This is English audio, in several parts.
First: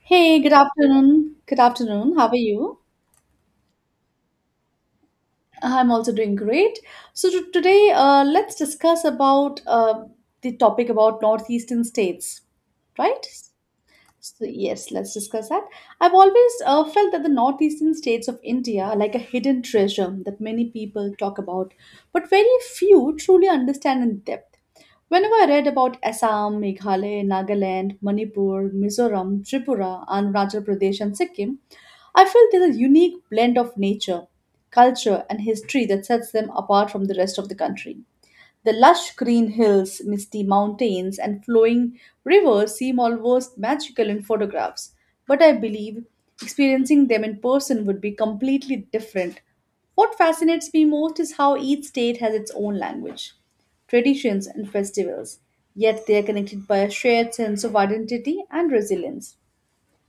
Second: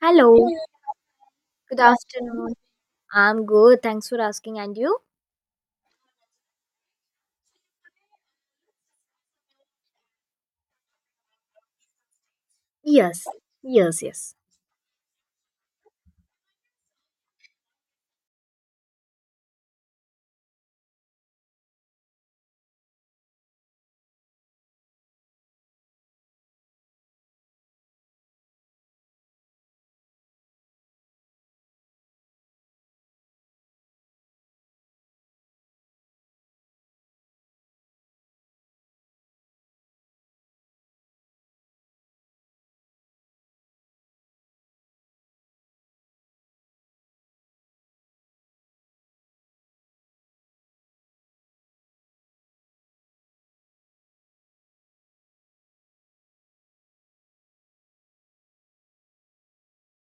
Hello, Hey, good afternoon. Good good afternoon. How are afternoon. you? I'm good. Thanks for asking. And you? I'm also doing great. So today, let's discuss about the topic about northeastern states, right? Yes, yes. So yes, let's discuss that. I've always felt that the northeastern states of India are like a hidden treasure that many people talk about, but very few truly understand in depth. Whenever I read about Assam, Meghalaya, Nagaland, Manipur, Mizoram, Tripura, and Arunachal Pradesh and Sikkim, I feel there's a unique blend of nature, culture, and history that sets them apart from the rest of the country. The lush green hills, misty mountains, and flowing rivers seem almost magical in photographs, but I believe experiencing them in person would be completely different. What fascinates me most is how each state has its own language, traditions, and festivals, yet they are connected by a shared sense of identity and resilience.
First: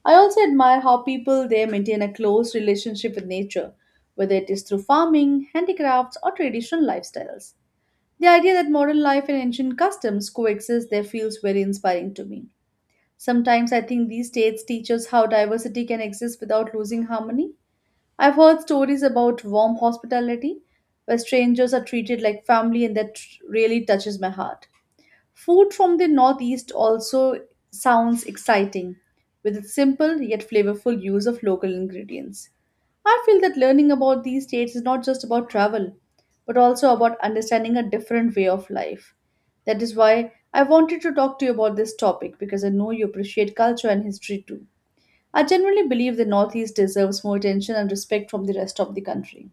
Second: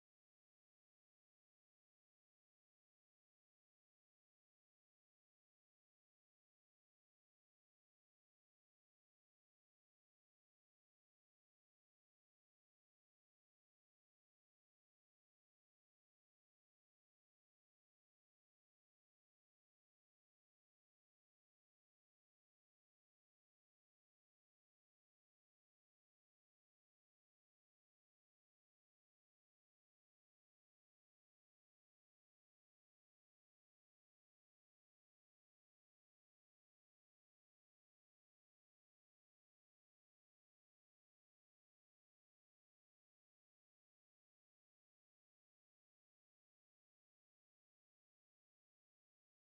I also admire how people there maintain a close relationship with nature, whether it is through farming, handicrafts, or traditional lifestyles. The idea that modern life and ancient customs coexist there feels very inspiring to me. Sometimes I think these states teach us how diversity can exist without losing harmony. I've heard stories about warm hospitality where strangers are treated like family, and that really touches my heart. Food from the Northeast also sounds exciting, with its simple yet flavorful use of local ingredients. I feel that learning about these states is not just about travel, but also about understanding a different way of life. That is why I wanted to talk to you about this topic because I know you appreciate culture and history too. I generally believe the Northeast deserves more attention and respect from the rest of the country.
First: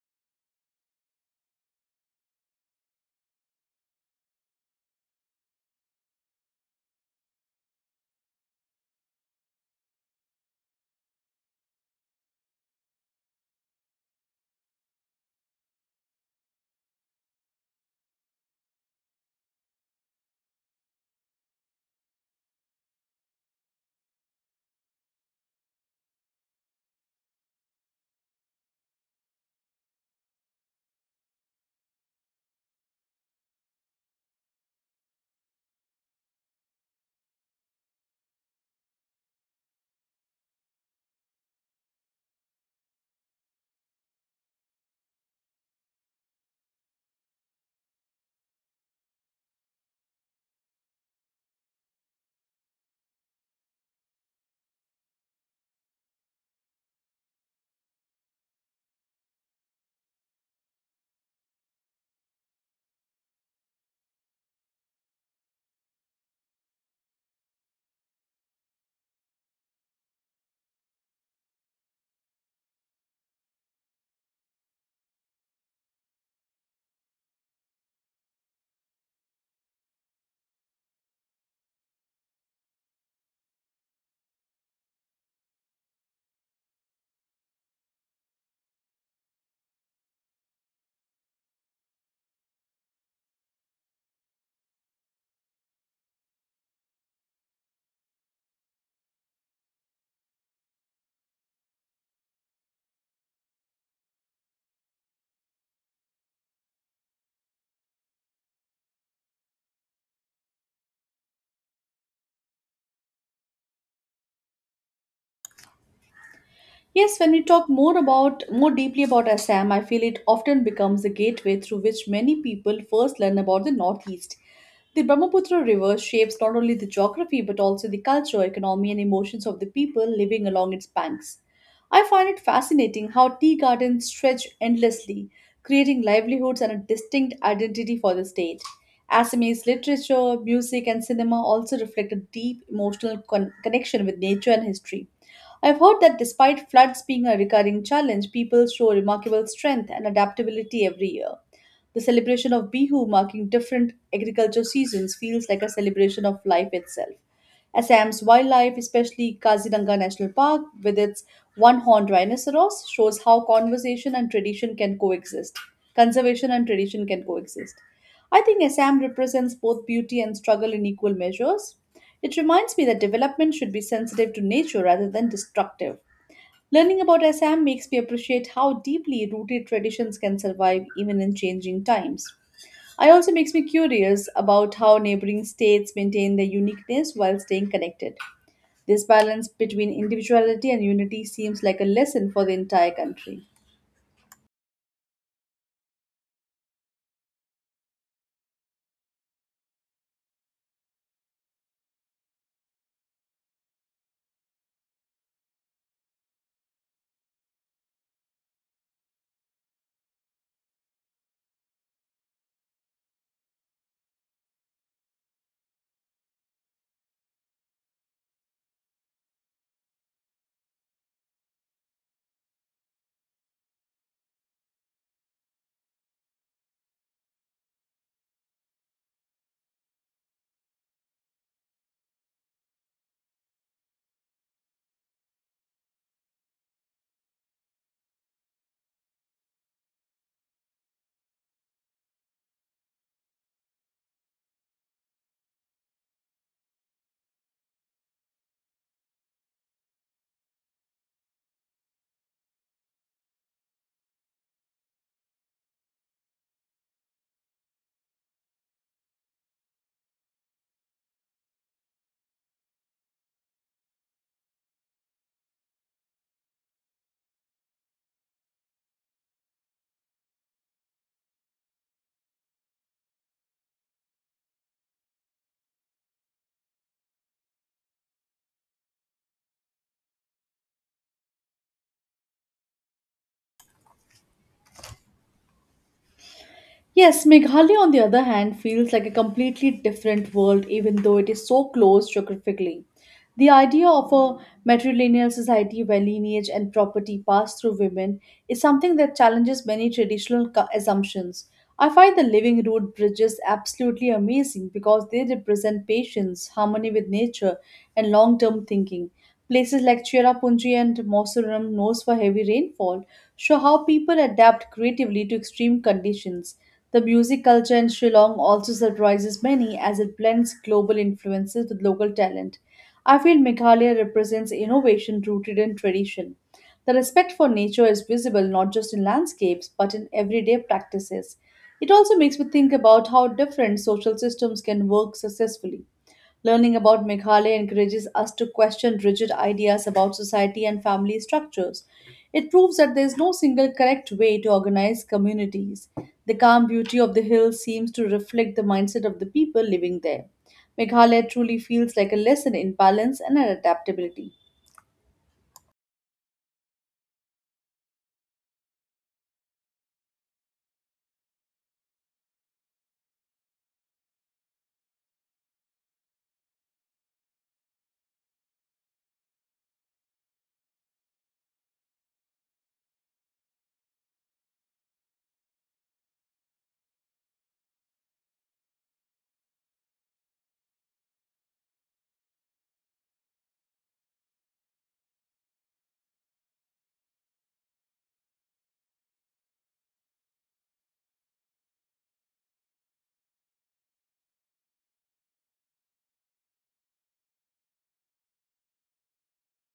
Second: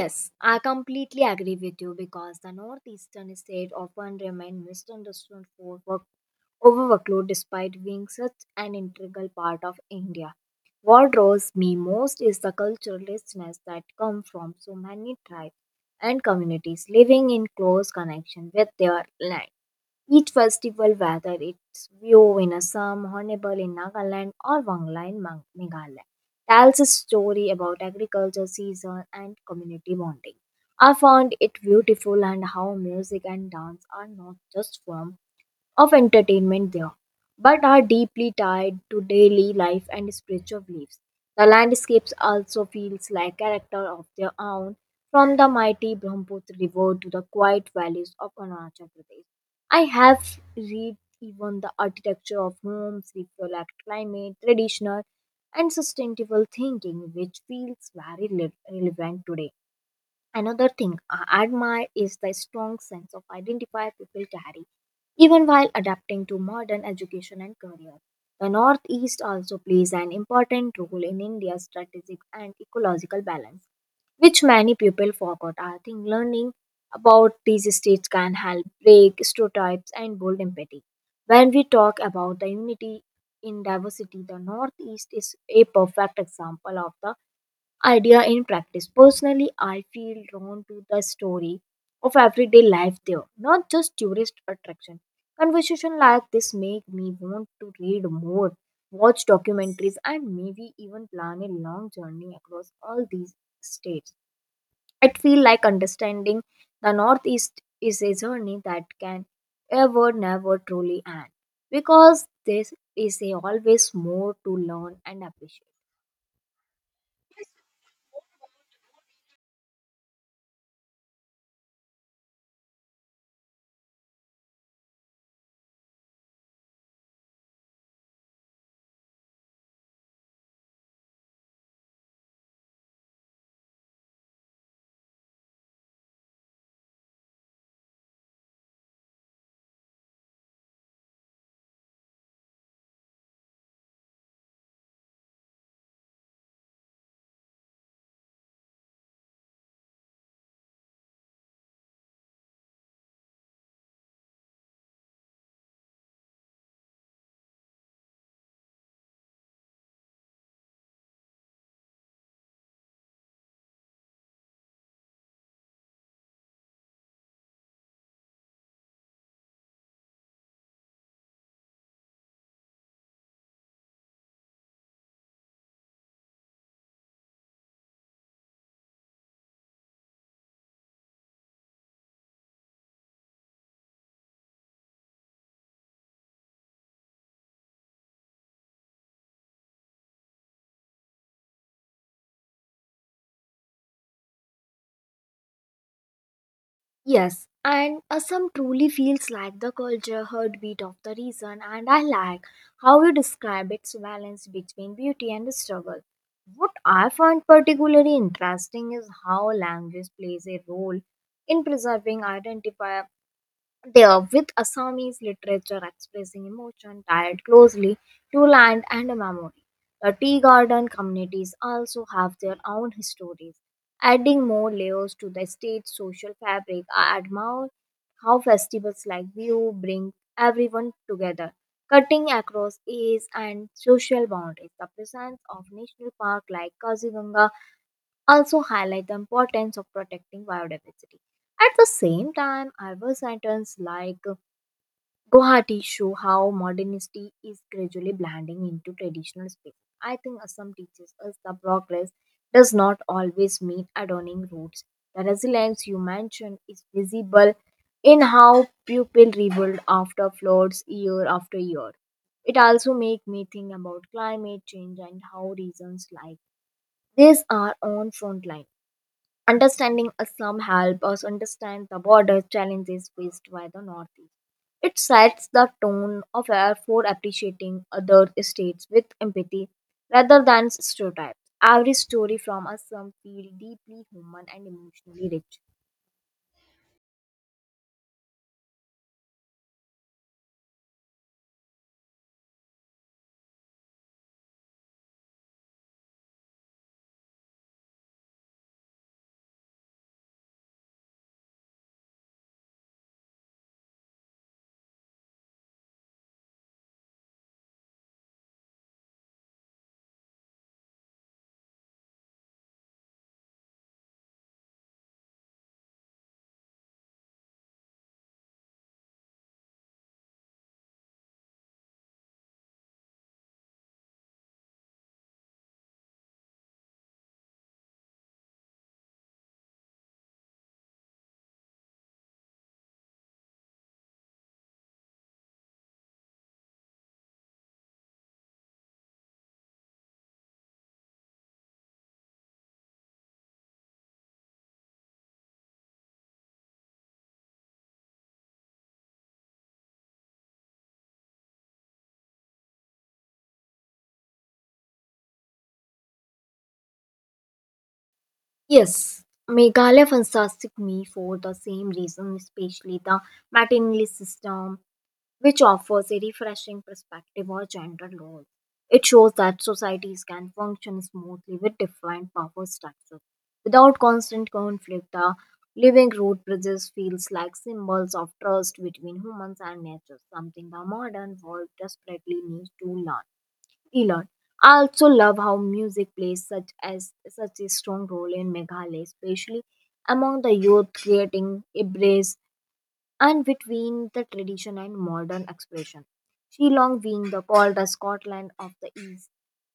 Yes, I completely agree with you because the northeastern state often remain misunderstood for work overworkload despite being such an integral part of India. What draws me most is the cultural richness that come from so many tribes and communities living in close connection with their land. Each festival, whether it's Vio in Assam, Hornbill in Nagaland, or Wangla in Meghalaya, tells a story about agriculture, season, and community bonding. I found it beautiful and how music and dance are not just forms of entertainment there, but are deeply tied to daily life and spiritual beliefs. The landscapes also feels like character of their own, from the mighty Brahmaputra river to the quiet valleys of Arunachal Pradesh. I have read even the architecture of homes reflect climate, traditional and sustainable thinking, which feels very relevant today. Another thing I admire is the strong sense of identify people carry, even while adapting to modern education and career. The Northeast also plays an important role in India's strategic and ecological balance, which many people forgot. I think learning about these states can help break stereotypes and build empathy. When we talk about the unity in diversity, the Northeast is a perfect example of the idea in practice. Personally, I feel drawn to the story of everyday life there, not just tourist attraction. Conversation like this make me want to read more, watch documentaries, and maybe even plan a long journey across all these states. I feel like understanding the Northeast is a journey that can ever never truly end because there is a always more to learn and appreciate. Yes, when we talk more about more deeply about Assam, I feel it often becomes the gateway through which many people first learn about the Northeast. The Brahmaputra River shapes not only the geography but also the culture, economy, and emotions of the people living along its banks. I find it fascinating how tea gardens stretch endlessly, creating livelihoods and a distinct identity for the state. Assamese literature, music, and cinema also reflect a deep emotional connection with nature and history. I've heard that despite floods being a recurring challenge, people show remarkable strength and adaptability every year. The celebration of Bihu marking different agriculture seasons feels like a celebration of life itself. Assam's wildlife, especially Kaziranga National Park with its one-horned rhinoceros, shows how conservation and tradition can coexist. Conservation and tradition can coexist. I think Assam represents both beauty and struggle in equal measures. It reminds me that development should be sensitive to nature rather than destructive. Learning about Assam makes me appreciate how deeply rooted traditions can survive even in changing times. It also makes me curious about how neighboring states maintain their uniqueness while staying connected. This balance between individuality and unity seems like a lesson for the entire country. Yes, and Assam truly feels like the culture heartbeat of the region, and I like how you describe its balance between beauty and struggle. What I find particularly interesting is how language plays a role in preserving identity they are with Assamese literature expressing emotion tied closely to land and memory. The tea garden communities also have their own histories, adding more layers to the state's social fabric. I admire how festivals like Bihu bring everyone together, cutting across age and social boundaries. The presence of national parks like Kaziganga also highlight the importance of protecting biodiversity. At the same time, I was sentenced like Guwahati show how modernity is gradually blending into traditional space. I think Assam teaches us that progress does not always mean adorning roads. The resilience you mentioned is visible in how people rebuild after floods year after year. It also makes me think about climate change and how reasons like this are on front line. Understanding Assam helps us understand the border challenges faced by the Northeast. It sets the tone of air for appreciating other states with empathy rather than stereotypes. Every story from Assam feels deeply human and emotionally rich. Yes, Meghalaya, on the other hand, feels like a completely different world even though it is so close geographically. The idea of a matrilineal society where lineage and property pass through women is something that challenges many traditional assumptions. I find the living root bridges absolutely amazing because they represent patience, harmony with nature, and long term thinking. Places like Cherrapunji and Moseram, knows for heavy rainfall, show how people adapt creatively to extreme conditions. The music culture in Shillong also surprises many as it blends global influences with local talent. I feel Meghalaya represents innovation rooted in tradition. The respect for nature is visible not just in landscapes but in everyday practices. It also makes me think about how different social systems can work successfully. Learning about Meghalaya encourages us to question rigid ideas about society and family structures. It proves that there is no single correct way to organize communities. The calm beauty of the hills seems to reflect the mindset of the people living there. Meghalaya truly feels like a lesson in balance and adaptability. Yes, Meghalaya fantastic me for the same reason, especially the maternity system, which offers a refreshing perspective on gender roles. It shows that societies can function smoothly with different power structures. Without constant conflict, the living root bridges feels like symbols of trust between humans and nature, something the modern world desperately needs to learn. Elon. I also love how music plays such a strong role in Meghalaya, especially among the youth, creating a brace and between the tradition and modern expression. Shillong being the called the Scotland of the East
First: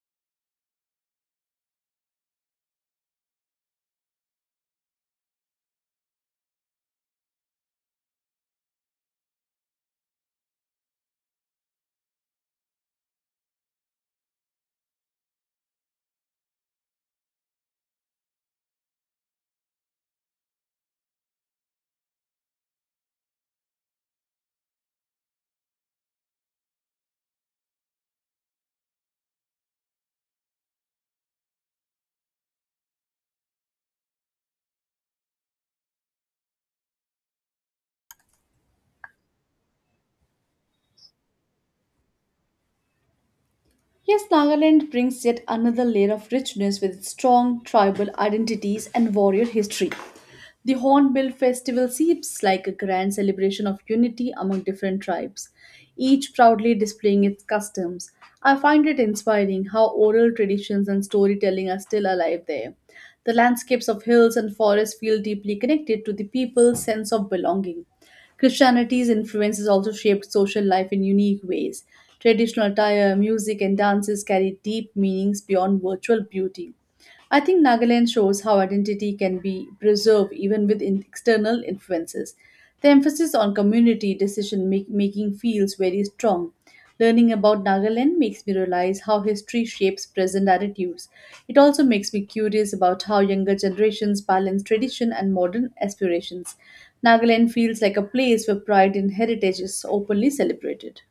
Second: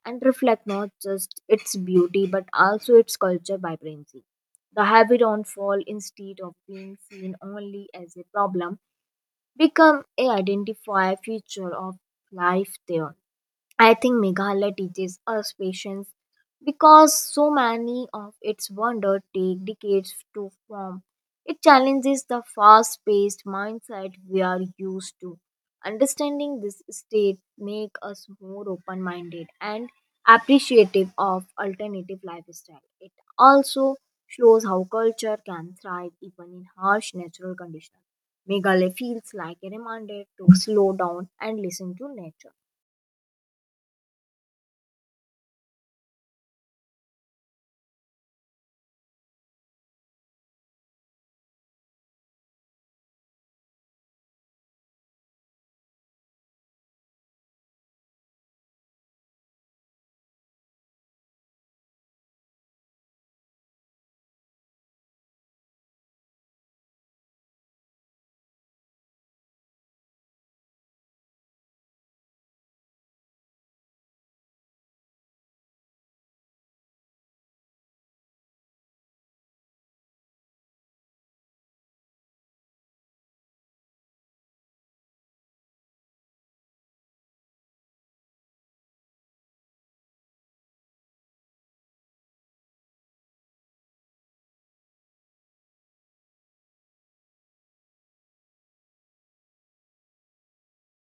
and reflect not just its beauty but also its culture vibrancy. The heavy rainfall instead of being seen only as a problem become a identifier feature of life there. I think Meghalaya teaches us patience because so many of its wonders take decades to form. It challenges the fast paced mindset we are used to. Understanding this state makes us more open minded and appreciative of alternative lifestyle. It also shows how culture can thrive even in harsh natural conditions. Meghalaya feels like a reminder to slow down and listen to nature. Yes, Nagaland brings yet another layer of richness with its strong tribal identities and warrior history. The Hornbill Festival seems like a grand celebration of unity among different tribes, each proudly displaying its customs. I find it inspiring how oral traditions and storytelling are still alive there. The landscapes of hills and forests feel deeply connected to the people's sense of belonging. Christianity's influence has also shaped social life in unique ways. Traditional attire, music, and dances carry deep meanings beyond virtual beauty. I think Nagaland shows how identity can be preserved even with external influences. The emphasis on community making feels very strong. Learning about Nagaland makes me realize how history shapes present attitudes. It also makes me curious about how younger generations balance tradition and modern aspirations. Nagaland feels like a place where pride and heritage is openly celebrated.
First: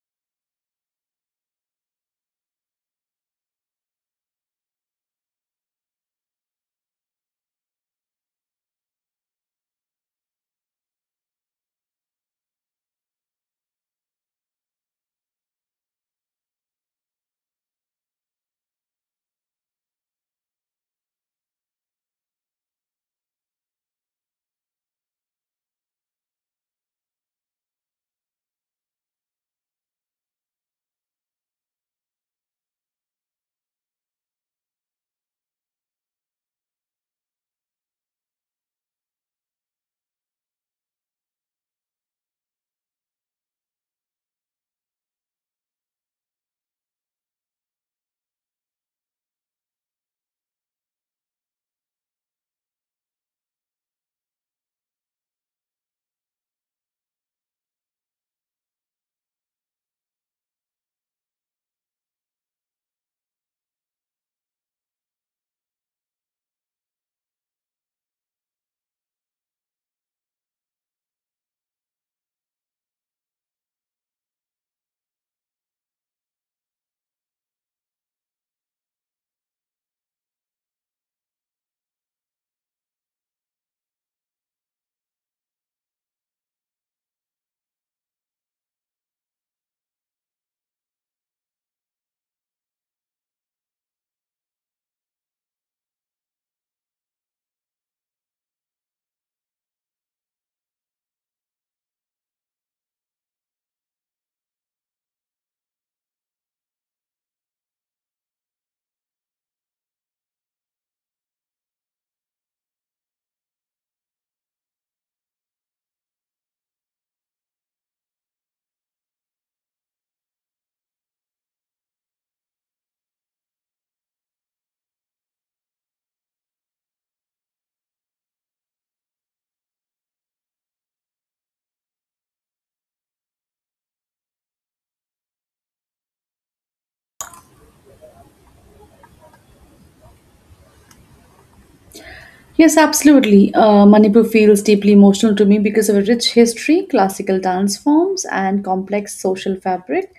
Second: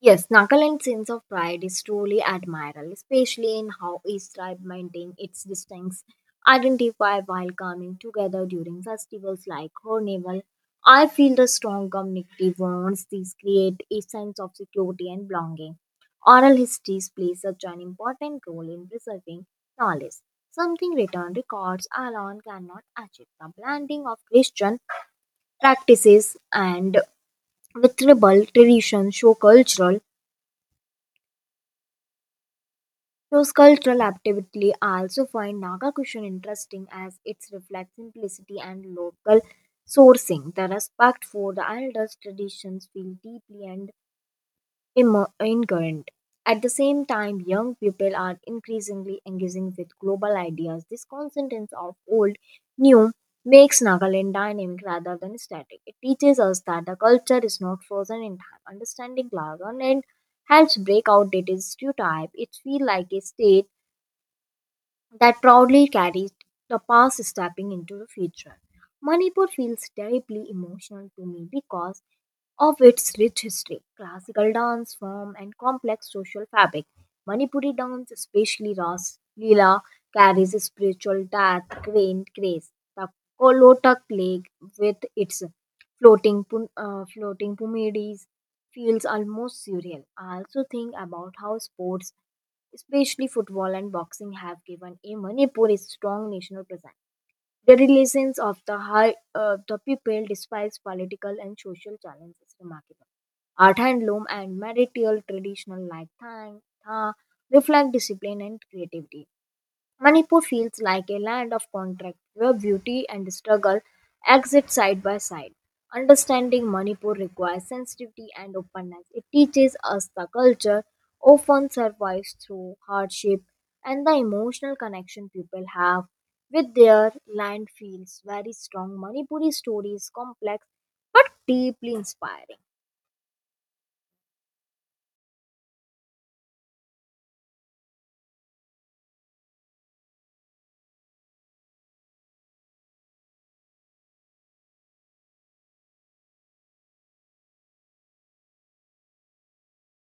Yes, Nagaland's sense of pride is truly admirable, especially in how each tribe maintains its distinct identify while coming together during festivals like Hornival. I feel the strong community bonds these create a sense of security and belonging. Oral histories play such an important role in preserving knowledge, something written records alone cannot achieve. The blending of Christian practices and with tribal tradition shows cultural activity. I also find Naga cushion interesting as it reflects simplicity and local sourcing. The respect for the elders' traditions feel deeply and incurrent. At the same time, young people are increasingly engaging with global ideas. This coincidence of old, new makes Nagaland dynamic rather than static. It teaches us that the culture is not frozen in time. Understanding Nagaland helps break out its stereotype. It feels like a stage that proudly carries the past stepping into the future. Manipur feels deeply emotional to me because of its rich history, classical dance form, and complex social fabric. Manipuri dance, especially Ras Leela, carries a spiritual death quaint grace. The Kolotak lake, with its floating pyramids, feels almost surreal. I also think about how sports, especially football and boxing, have given a Manipur a strong national presence. The relations of the high the people despite political and social challenges is remarkable. Art handloom and marital traditional like Thang, Tha reflect discipline and creativity. Manipur feels like a land of contrast, where beauty and struggle exist side by side. Understanding Manipur requires sensitivity and openness. It teaches us the culture often survives through hardship and the emotional connection people have with their land feels very strong. Manipuri story is complex but deeply inspiring. Yes, absolutely. Manipur feels deeply emotional to me because of a rich history, classical dance forms, and complex social fabric.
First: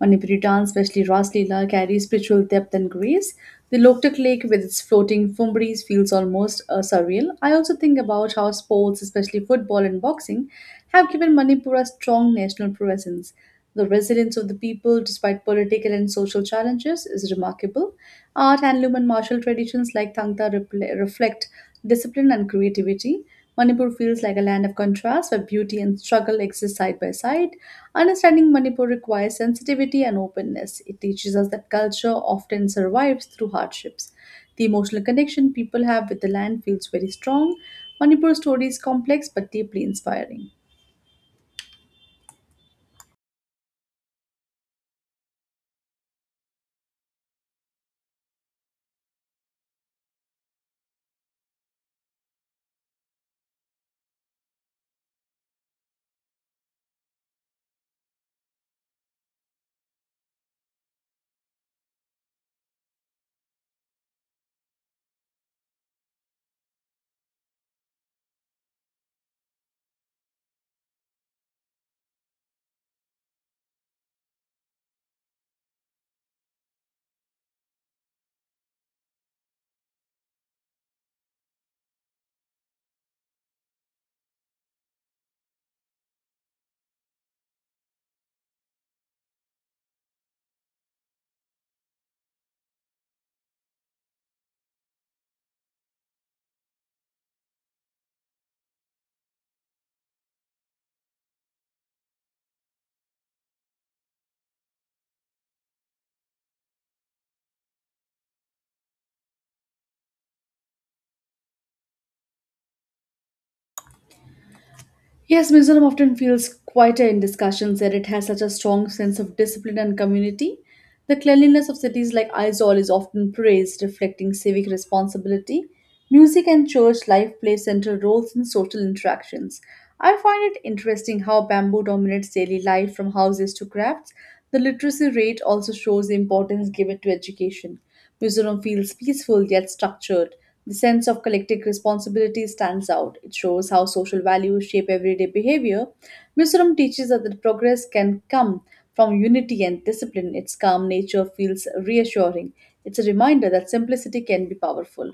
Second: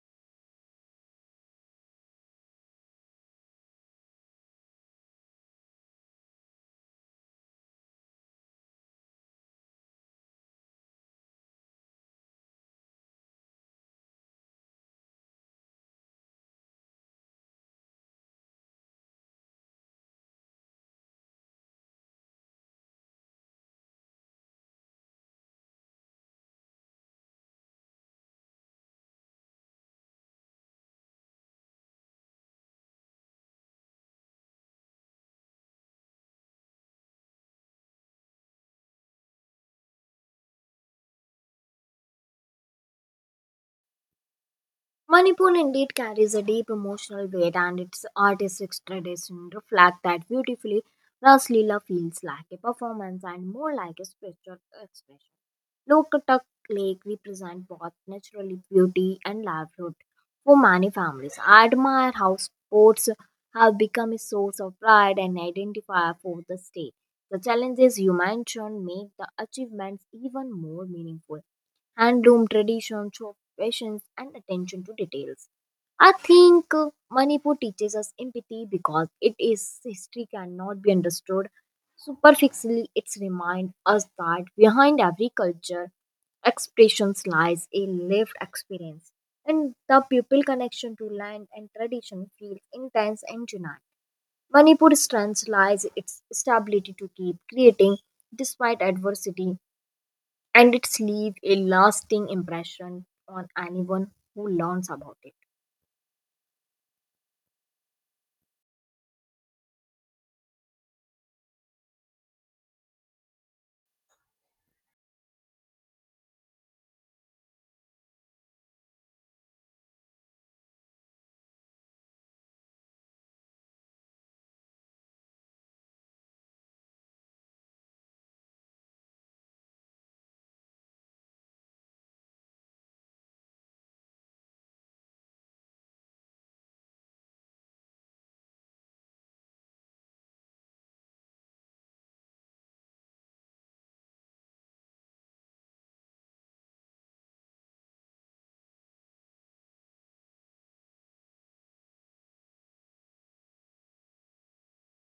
Manipuri dance, especially Ras Leela, carries spiritual depth and grace. The Loktak Lake with its floating fumbaris feels almost surreal. I also think about how sports, especially football and boxing, have given Manipur a strong national presence. The resilience of the people, despite political and social challenges, is remarkable. Art, handloom, and martial traditions like Tangta reflect discipline and creativity. Manipur feels like a land of contrast where beauty and struggle exist side by side. Understanding Manipur requires sensitivity and openness. It teaches us that culture often survives through hardships. The emotional connection people have with the land feels very strong. Manipur story is complex but deeply inspiring. Manipur indeed carries a deep emotional weight, and its artistic tradition reflect that beautifully. Ras Leela feels like a performance and more like a spiritual expression. Lokatak Lake represents both naturally beauty and livelihood for many families. I admire how sports have become a source of pride and identifier for the state. The challenges you mentioned make the achievements even more meaningful handloom traditions show patience and attention to details. I think Manipur teaches us empathy because it is history cannot be understood superficially. It's remind us that behind every culture expressions lies a lived experience, and the pupil connection to land and tradition feels intense and genuine. Manipur's strength lies its stability to keep creating despite adversity and it's leave a lasting impression on anyone who learns about it. Yes, Mizoram often feels quieter in discussions that it has such a strong sense of discipline and community. The cleanliness of cities like Aizawl is often praised, reflecting civic responsibility. Music and church life play central roles in social interactions. I find it interesting how bamboo dominates daily life from houses to crafts. The literacy rate also shows the importance given to education. Mizoram feels peaceful yet structured. The sense of collective responsibility stands out. It shows how social values shape everyday behavior. Mizoram teaches us that progress can come from unity and discipline. Its calm nature feels reassuring. It's a reminder that simplicity can be powerful.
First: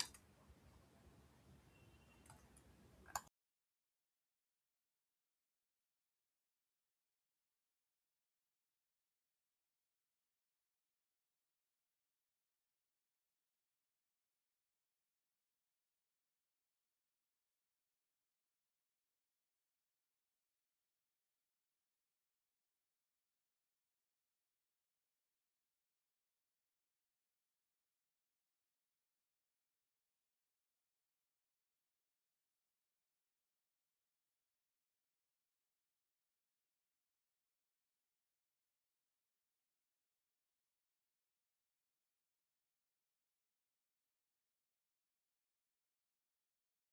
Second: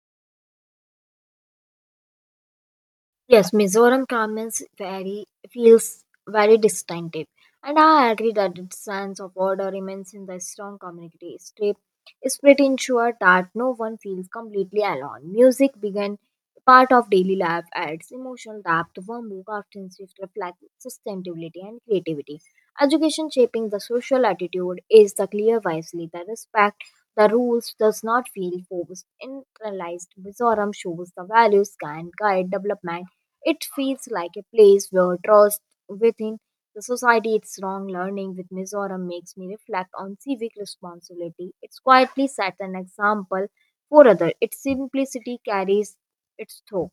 Yes, Mizoram garments very feels very distinctive, and I agree that its sense of order remains in the strong community strip is pretty ensure that no one feels completely alone. Music began part of daily life adds emotional depth, warmth, often shift reflect sustainability and creativity. Education shaping the social attitude is the clear wisely that respect the rules does not feel forced. Internalized Mizoram shows the values can guide development it feels like a place where trust within the society its wrong learning with Mizoram makes me reflect on civic responsibility. It's quietly set an example for others. Its simplicity carries its thought.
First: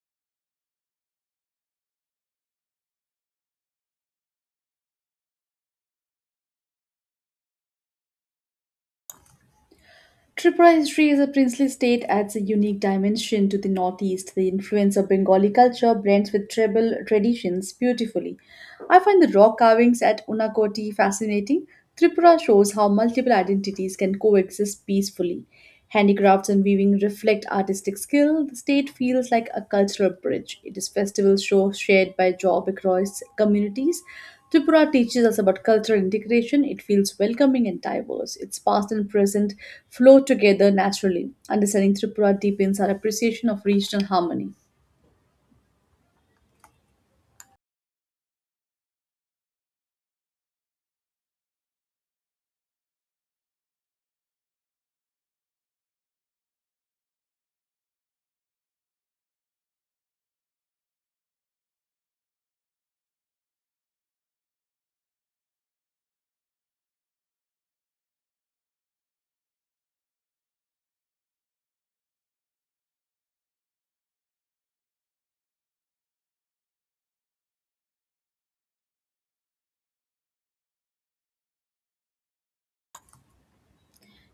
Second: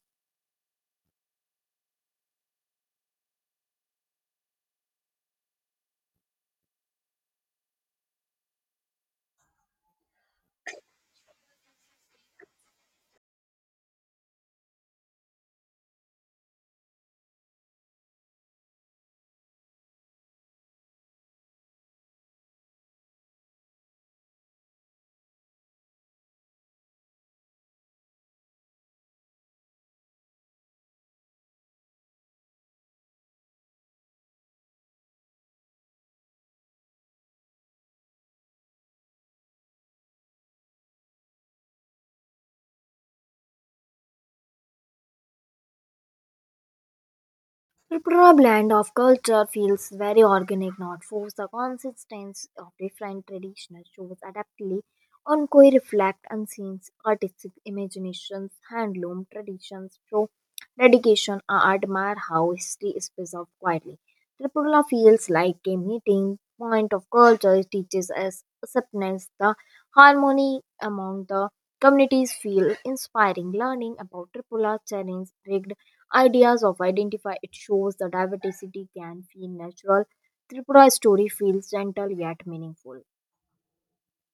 Tripura history as a princely state adds a unique dimension to the Northeast. The influence of Bengali culture blends with tribal traditions beautifully. I find the rock carvings at Unakoti fascinating. Tripura shows how multiple identities can coexist peacefully. Handicrafts and weaving reflect artistic skill. The state feels like a cultural bridge. It is festival show shared by job across communities. Tripura teaches us about cultural integration. It feels welcoming and diverse. Its past and present flow together naturally. Understanding Tripura deepens our appreciation of regional harmony. Tripura Blend of culture feels very organic, not forced. The consistency of different traditional shows adaptly on koi reflect unseen artistic imaginations, handloom traditions show dedication. I admire how history is preserved quietly. Tripura feels like a meeting point of culture. It teaches us acceptance, the harmony among the communities feel inspiring. Learning about Tripura challenge ideas of identify it shows the diversity can feel natural. Tripura's story feels gentle yet meaningful.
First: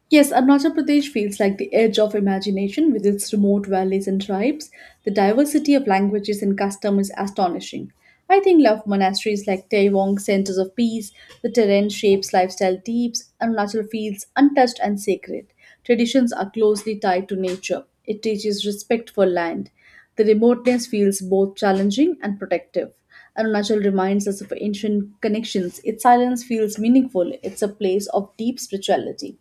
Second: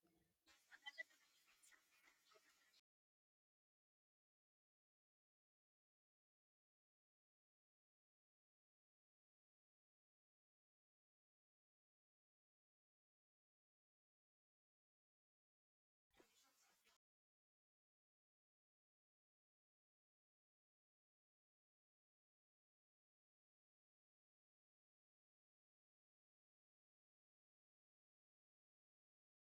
Yes, Arunachal Pradesh feels like the edge of imagination with its remote valleys and tribes. The diversity of languages and custom is astonishing. I think love monasteries like Taewong, centers of peace, the terrain shapes lifestyle deeps. Arunachal feels untouched and sacred. Traditions are closely tied to nature. It teaches respect for land. The remoteness feels both challenging and protective. Arunachal reminds us of ancient connections. Its silence feels meaningful. It's a place of deep spirituality.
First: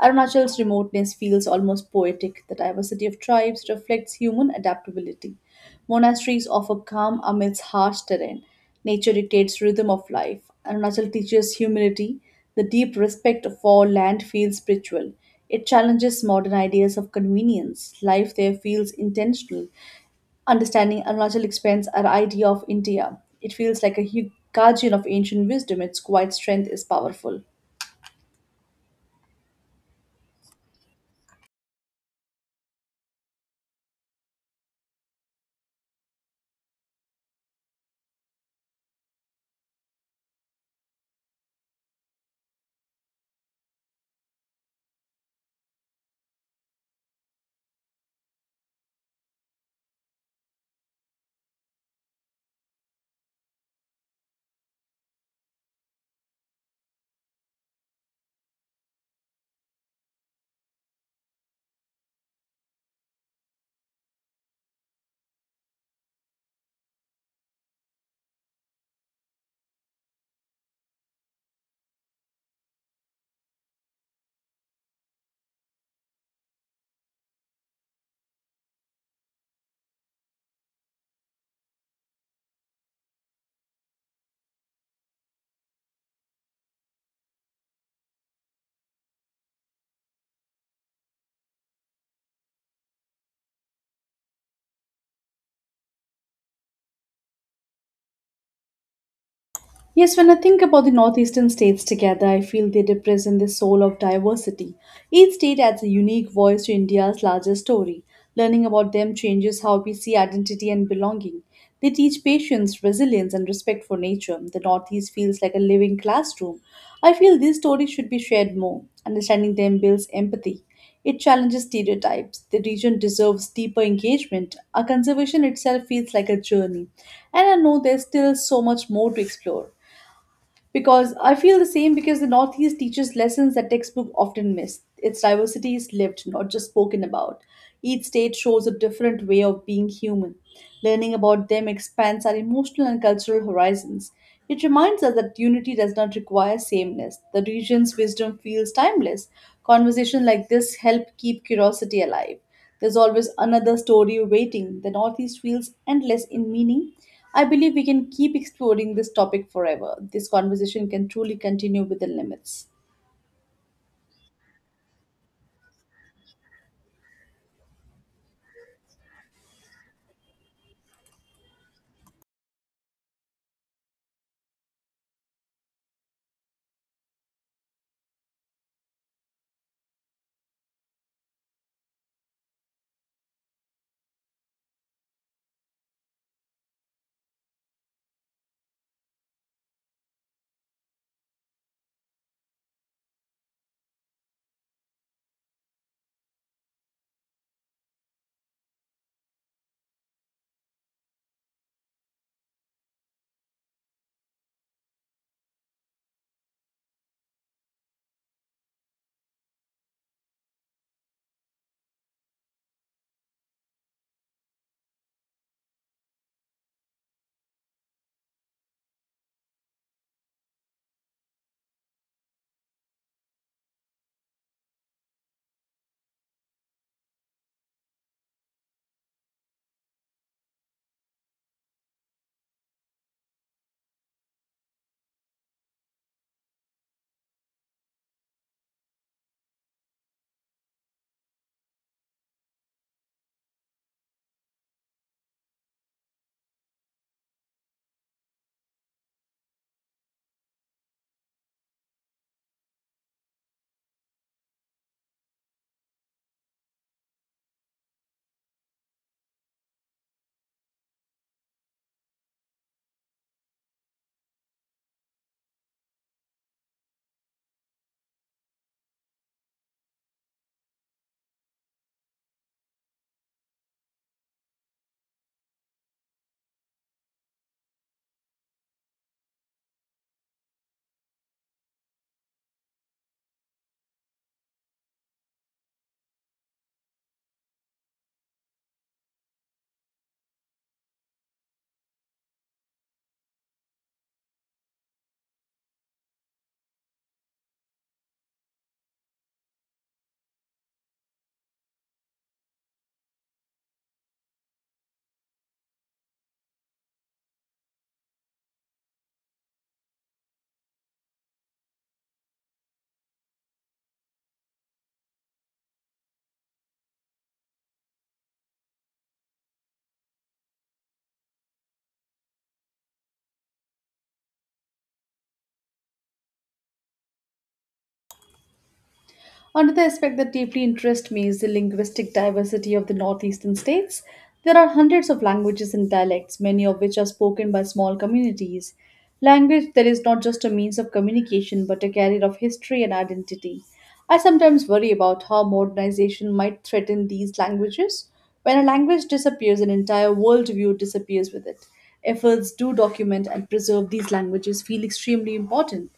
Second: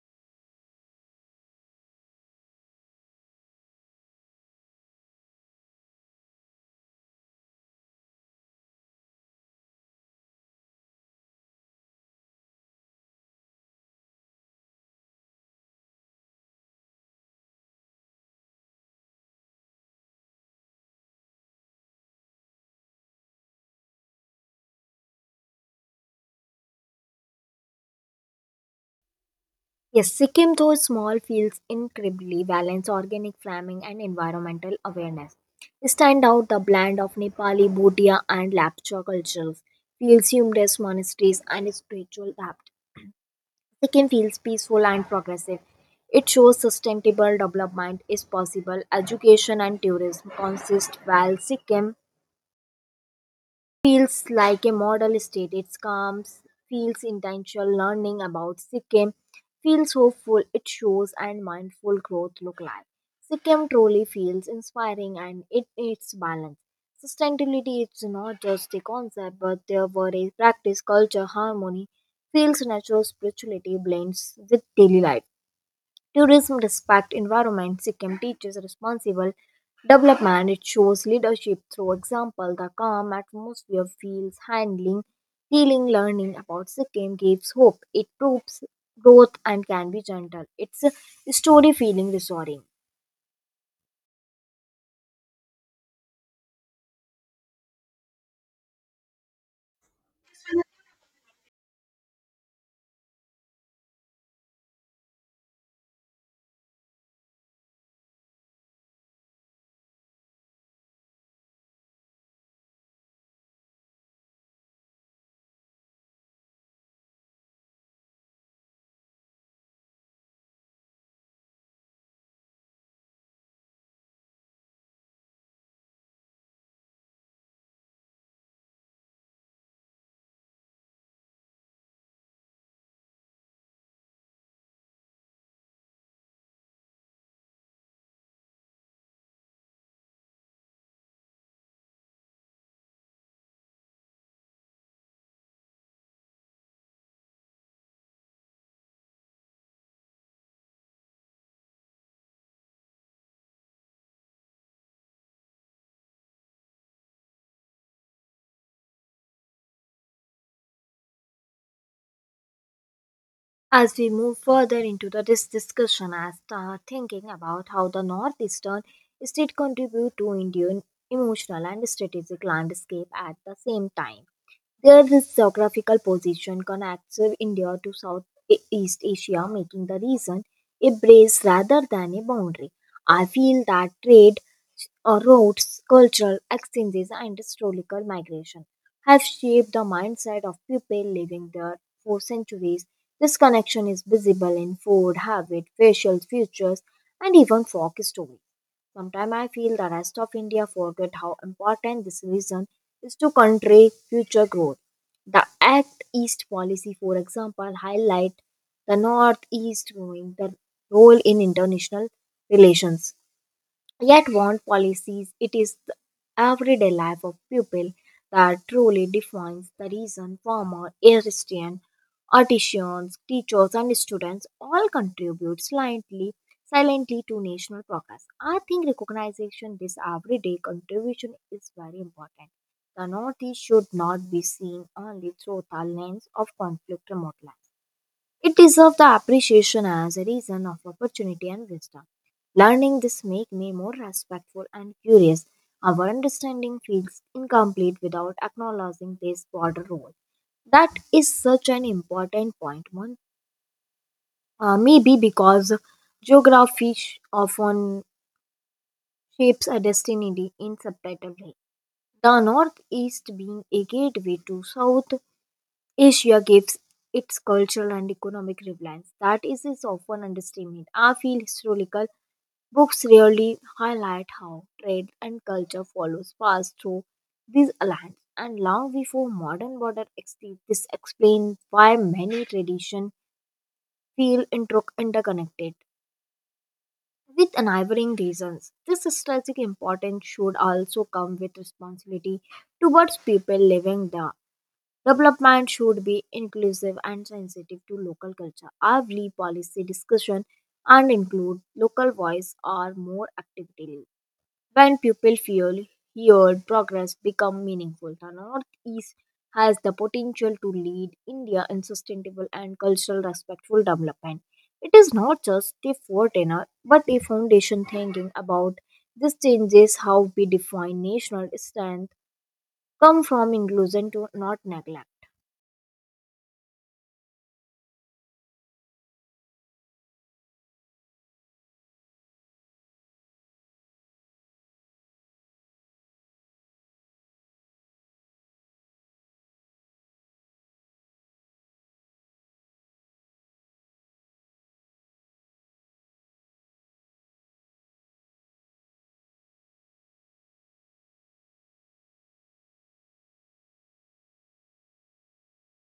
Arunachal's remoteness feels almost poetic. The diversity of tribes reflects human adaptability. Monasteries offer calm amidst harsh terrain. Nature dictates rhythm of life. Arunachal teaches humility. The deep respect for land feels spiritual. It challenges modern ideas of convenience. Life there feels intentional. Understanding Arunachal expands our idea of India. It feels like a guardian of ancient wisdom. Its quiet strength is powerful. Yes, Sikkim though small feels incredibly balanced organic farming and environmental awareness stand out the blend of Nepali Bhutia and Lapcha cultures feels humorous monasteries and spiritual depth. Sikkim feels peaceful and progressive. It shows sustainable development is possible education and tourism consist while Sikkim feels like a model state. It comes, feels intentional learning about Sikkim, feels hopeful, it shows, and mindful growth look like. Sikkim truly feels inspiring and it its balance. Sustainability is not just a concept, but there were a practice, culture, harmony, feels natural spirituality blends with daily life. Tourism respects environment. Sikkim teaches responsible development. It shows leadership through example. The calm atmosphere feels handling, feeling learning about Sikkim gives hope. It proves growth and can be gentle. It's a story feeling restoring. Yes, when I think about the northeastern states together, I feel they represent the soul of diversity. Each state adds a unique voice to India's larger story. Learning about them changes how we see identity and belonging. They teach patience, resilience, and respect for nature. The Northeast feels like a living classroom. I feel these stories should be shared more. Understanding them builds empathy. It challenges stereotypes. The region deserves deeper engagement. Our conservation itself feels like a journey. And I know there's still so much more to explore. Because I feel the same because the Northeast teaches lessons that textbook often miss. Its diversity is lived, not just spoken about. Each state shows a different way of being human. Learning about them expands our emotional and cultural horizons. It reminds us that unity does not require sameness. The region's wisdom feels timeless. Conversations like this help keep curiosity alive. There's always another story waiting. The Northeast feels endless in meaning. I believe we can keep exploring this topic forever. This conversation can truly continue within limits. As we move further into this discussion, I start thinking about how the northeastern state contribute to Indian emotional and strategic landscape at the same time. Their geographical position connects India to Southeast Asia, making the region a brace rather than a boundary. I feel that trade routes, cultural exchanges, and historical migration have shaped the mindset of people living there for centuries. This connection is visible in food, habit, facial features, and even folk stories. Sometimes I feel the rest of India forget how important this vision is to country future growth. The Act East policy, for example, highlight the Northeast growing the role in international relations. Yet, want policies, it is the everyday life of people that truly defines the reason farmer, artisans, teachers, and students all contribute silently to national progress. I think recognition this everyday contribution is very important. The Northeast should not be seen only through the lens of conflict remote land. It deserves the appreciation as a reason of opportunity and wisdom. Learning this make me more respectful and curious. Our understanding feels incomplete without acknowledging this broader role. That is such an important point, Mon. Maybe because geography often shapes a destiny in subtitle way. The Northeast being a gateway to South Asia gives its cultural and economic relevance that is often understatement. I feel historical books rarely highlight how trade and culture follows fast through these lands, and long before modern border exists. This explains why many traditions feel interconnected with neighboring regions. This strategic importance should also come with responsibility towards people living there. Development should be inclusive and sensitive to local culture. Every policy discussion and include local voice or more actively. When people feel heard, progress become meaningful. The Northeast has the potential to lead India in sustainable and cultural respectful development. It is not just a foreigner, but a foundation thinking about this changes how we define national strength come from inclusion to not neglect. Another aspect that deeply interests me is the linguistic diversity of the northeastern states. There are hundreds of languages and dialects, many of which are spoken by small communities. Language that is not just a means of communication but a carrier of history and identity. I sometimes worry about how modernization might threaten these languages. When a language disappears, an entire worldview disappears with it. Efforts to document and preserve these languages feel extremely important.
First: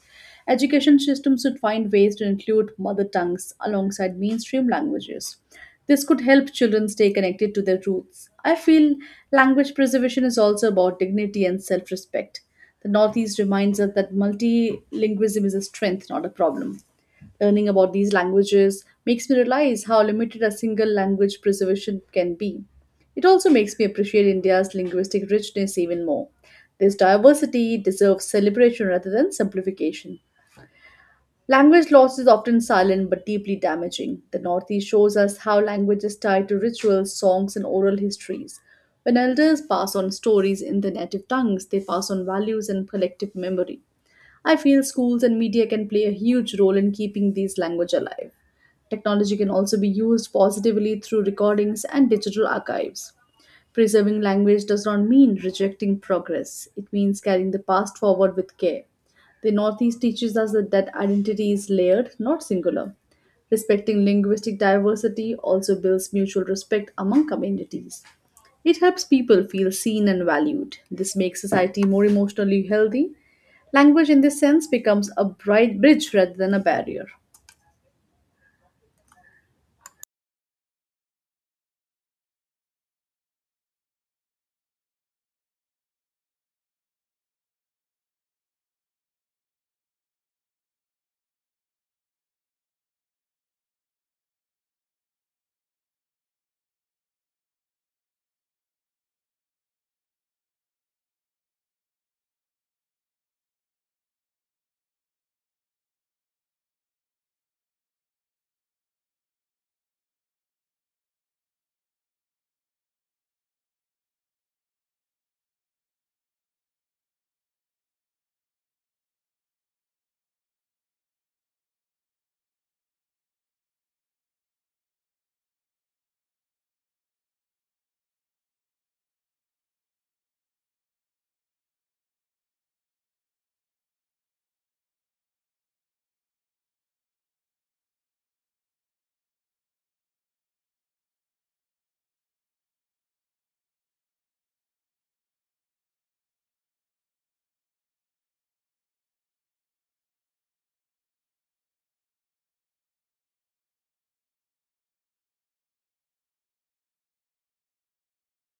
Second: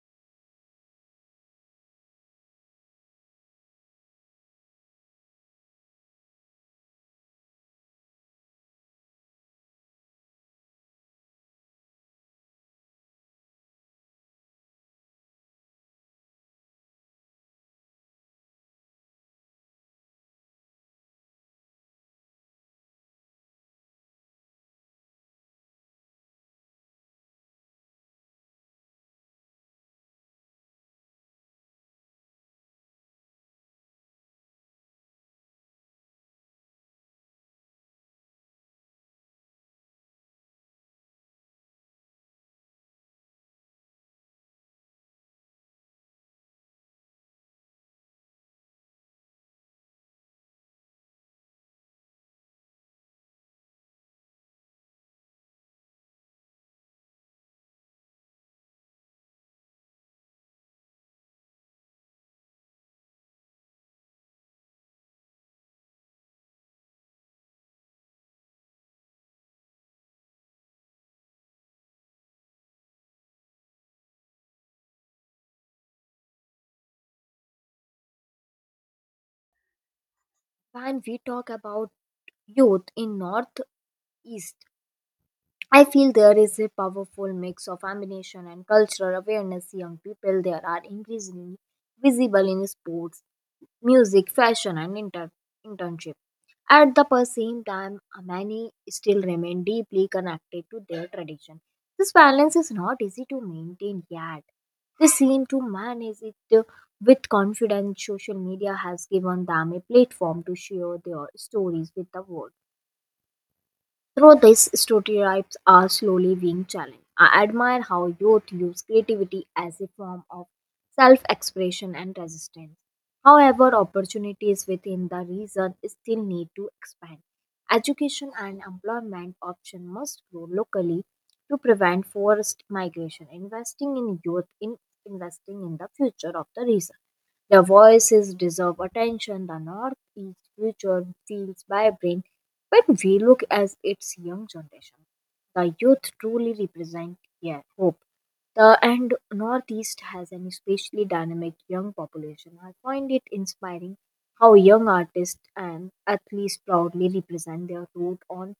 Education systems should find ways to include mother tongues alongside mainstream languages. This could help children stay connected to their roots. I feel language preservation is also about dignity and self respect. The Northeast reminds us that multilingualism is a strength, not a problem. Learning about these languages makes me realize how limited a single language preservation can be. It also makes me appreciate India's linguistic richness even more. This diversity deserves celebration rather than simplification. Language loss is often silent but deeply damaging. The Northeast shows us how language is tied to rituals, songs, and oral histories. When elders pass on stories in their native tongues, they pass on values and collective memory. I feel schools and media can play a huge role in keeping these language alive. Technology can also be used positively through recordings and digital archives. Preserving language does not mean rejecting progress, it means carrying the past forward with care. The Northeast teaches us that identity is layered, not singular. Respecting linguistic diversity also builds mutual respect among communities. It helps people feel seen and valued. This makes society more emotionally healthy. Language, in this sense, becomes a bright bridge rather than a barrier. When we talk about youth in Northeast, I feel there is a powerful mix of ambition and cultural awareness. Young people there are increasingly visible in sports, music, fashion, and internship. At the same time, many still remain deeply connected to their tradition. This balance is not easy to maintain yet. They seem to manage it with confidence. Social media has given them a platform to share their stories with the world. Through these stereotypes are slowly being challenged. I admire how youth use creativity as a form of self expression and resistance. However, opportunities within the region still need to expand. Education and employment options must grow locally to prevent forced migration. Investing in youth in investing in the future of the region. The voices deserve attention. The North East future feels vibrant when we look at its young generation. The youth truly represent, yeah, hope. The and Northeast has an especially dynamic young population. I find it inspiring how young artists and athletes proudly represent their root on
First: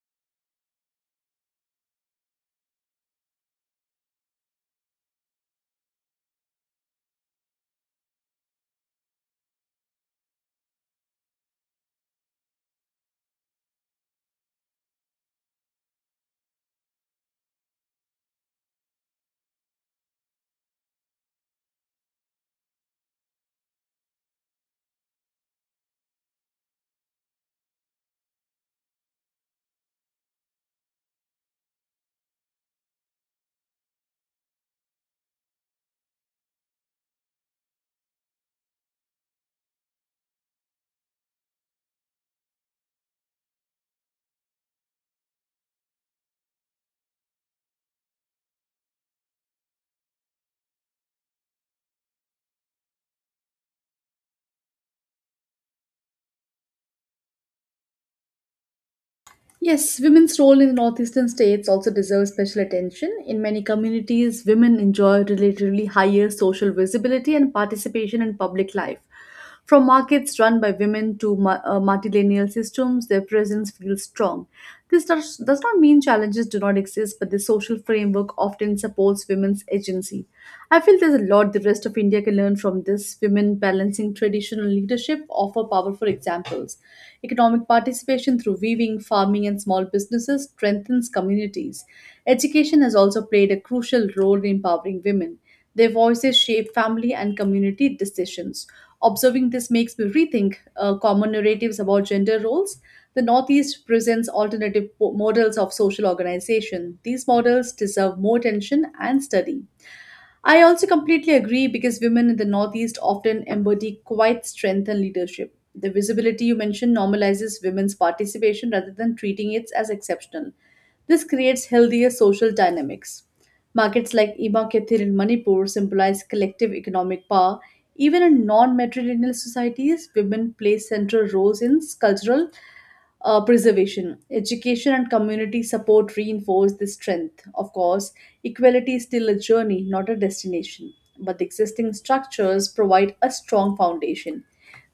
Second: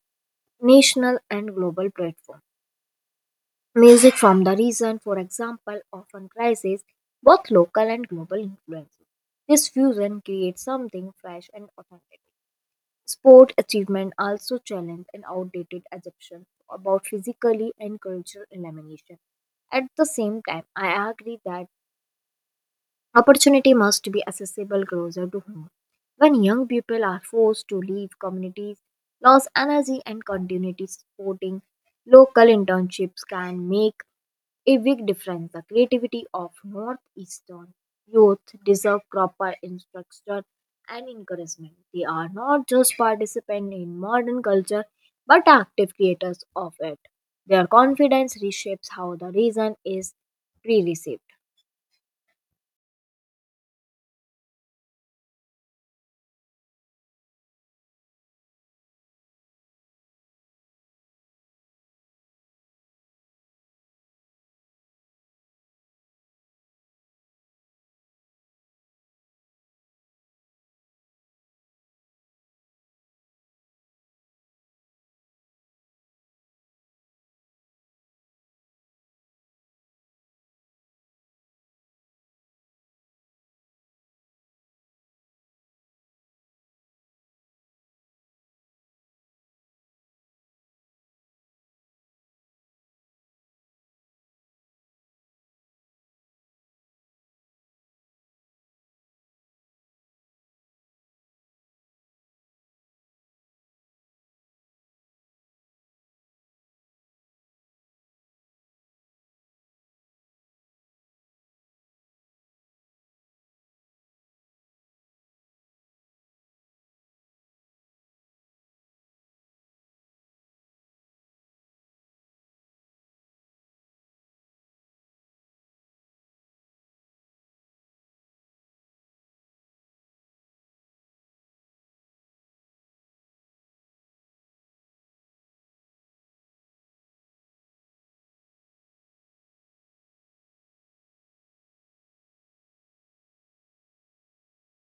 national and global platforms. Music from the region, for example, often prizes both local and global influences. This fusion creates something fresh and authentic. Sport achievement also challenge an outdated assumption about physically and cultural elimination. At the same time, I agree that opportunity must be accessible closer to home. When young people are forced to leave communities, lose energy and continuity supporting local internships can make a big difference the creativity of Northeastern youth deserve proper instruction and encouragement. They are not just participants in modern culture but active creators of it. Their confidence reshapes how the reason is pre received. Yes, women's role in the northeastern states also deserves special attention. In many communities, women enjoy relatively higher social visibility and participation in public life. From markets run by women to multilineal systems, their presence feels strong. This does not mean challenges do not exist, but the social framework often supports women's agency. I feel there's a lot the rest of India can learn from this women balancing traditional institutional leadership offer powerful examples. Economic participation through weaving, farming, and small businesses strengthens communities. Education has also played a crucial role in empowering women. Their voices shape family and community decisions. Observing this makes me rethink common narratives about gender roles. The Northeast presents alternative models of social organization. These models deserve more attention and study. I also completely agree because women in the Northeast often embody quite strength and leadership. The visibility you mentioned normalizes women's participation rather than treating it as exceptional. This creates healthier social dynamics. Markets like Ima Kethir in Manipur symbolize collective economic power. Even in non matrilineal societies, women play central roles in cultural preservation. Education and community support reinforce this strength. Of course, equality is still a journey, not a destination, but the existing structures provide a strong foundation.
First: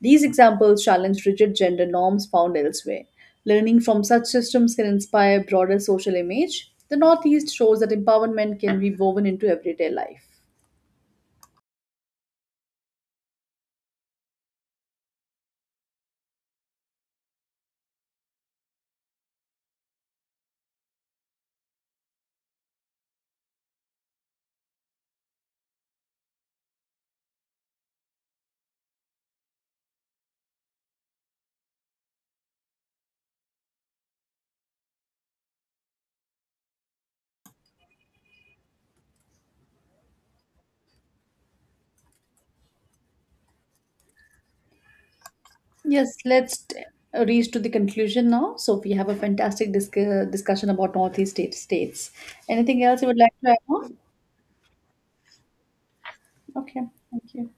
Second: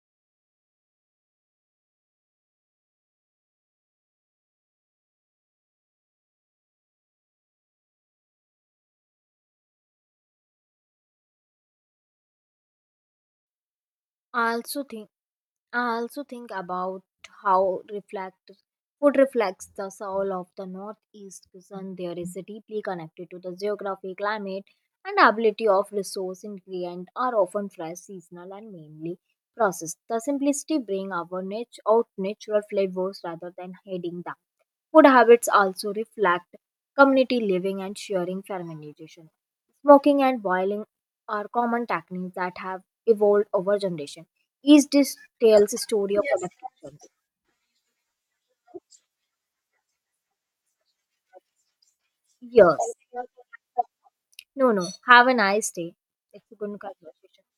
These examples challenge rigid gender norms found elsewhere. Learning from such systems can inspire broader social image. The Northeast shows that empowerment can be woven into everyday life. I also think I also think about how reflect food reflects the soul of the northeast cuisine. There is a deeply connected to the geography, climate, and ability of resource ingredient are often fresh, seasonal, and mainly processed. The simplicity bring our niche out natural flavors rather than hiding them. Food habits also reflect community living and sharing fermentation. Walking and boiling are common techniques that have evolved over generations. Each dish tells a Yes, story of adaptation. reach to the conclusion now. So we have a discussion about Northeast state states. Yes. Anything else you would like to add on? No, no, have a nice day. It's a good Okay, thank conversation. you.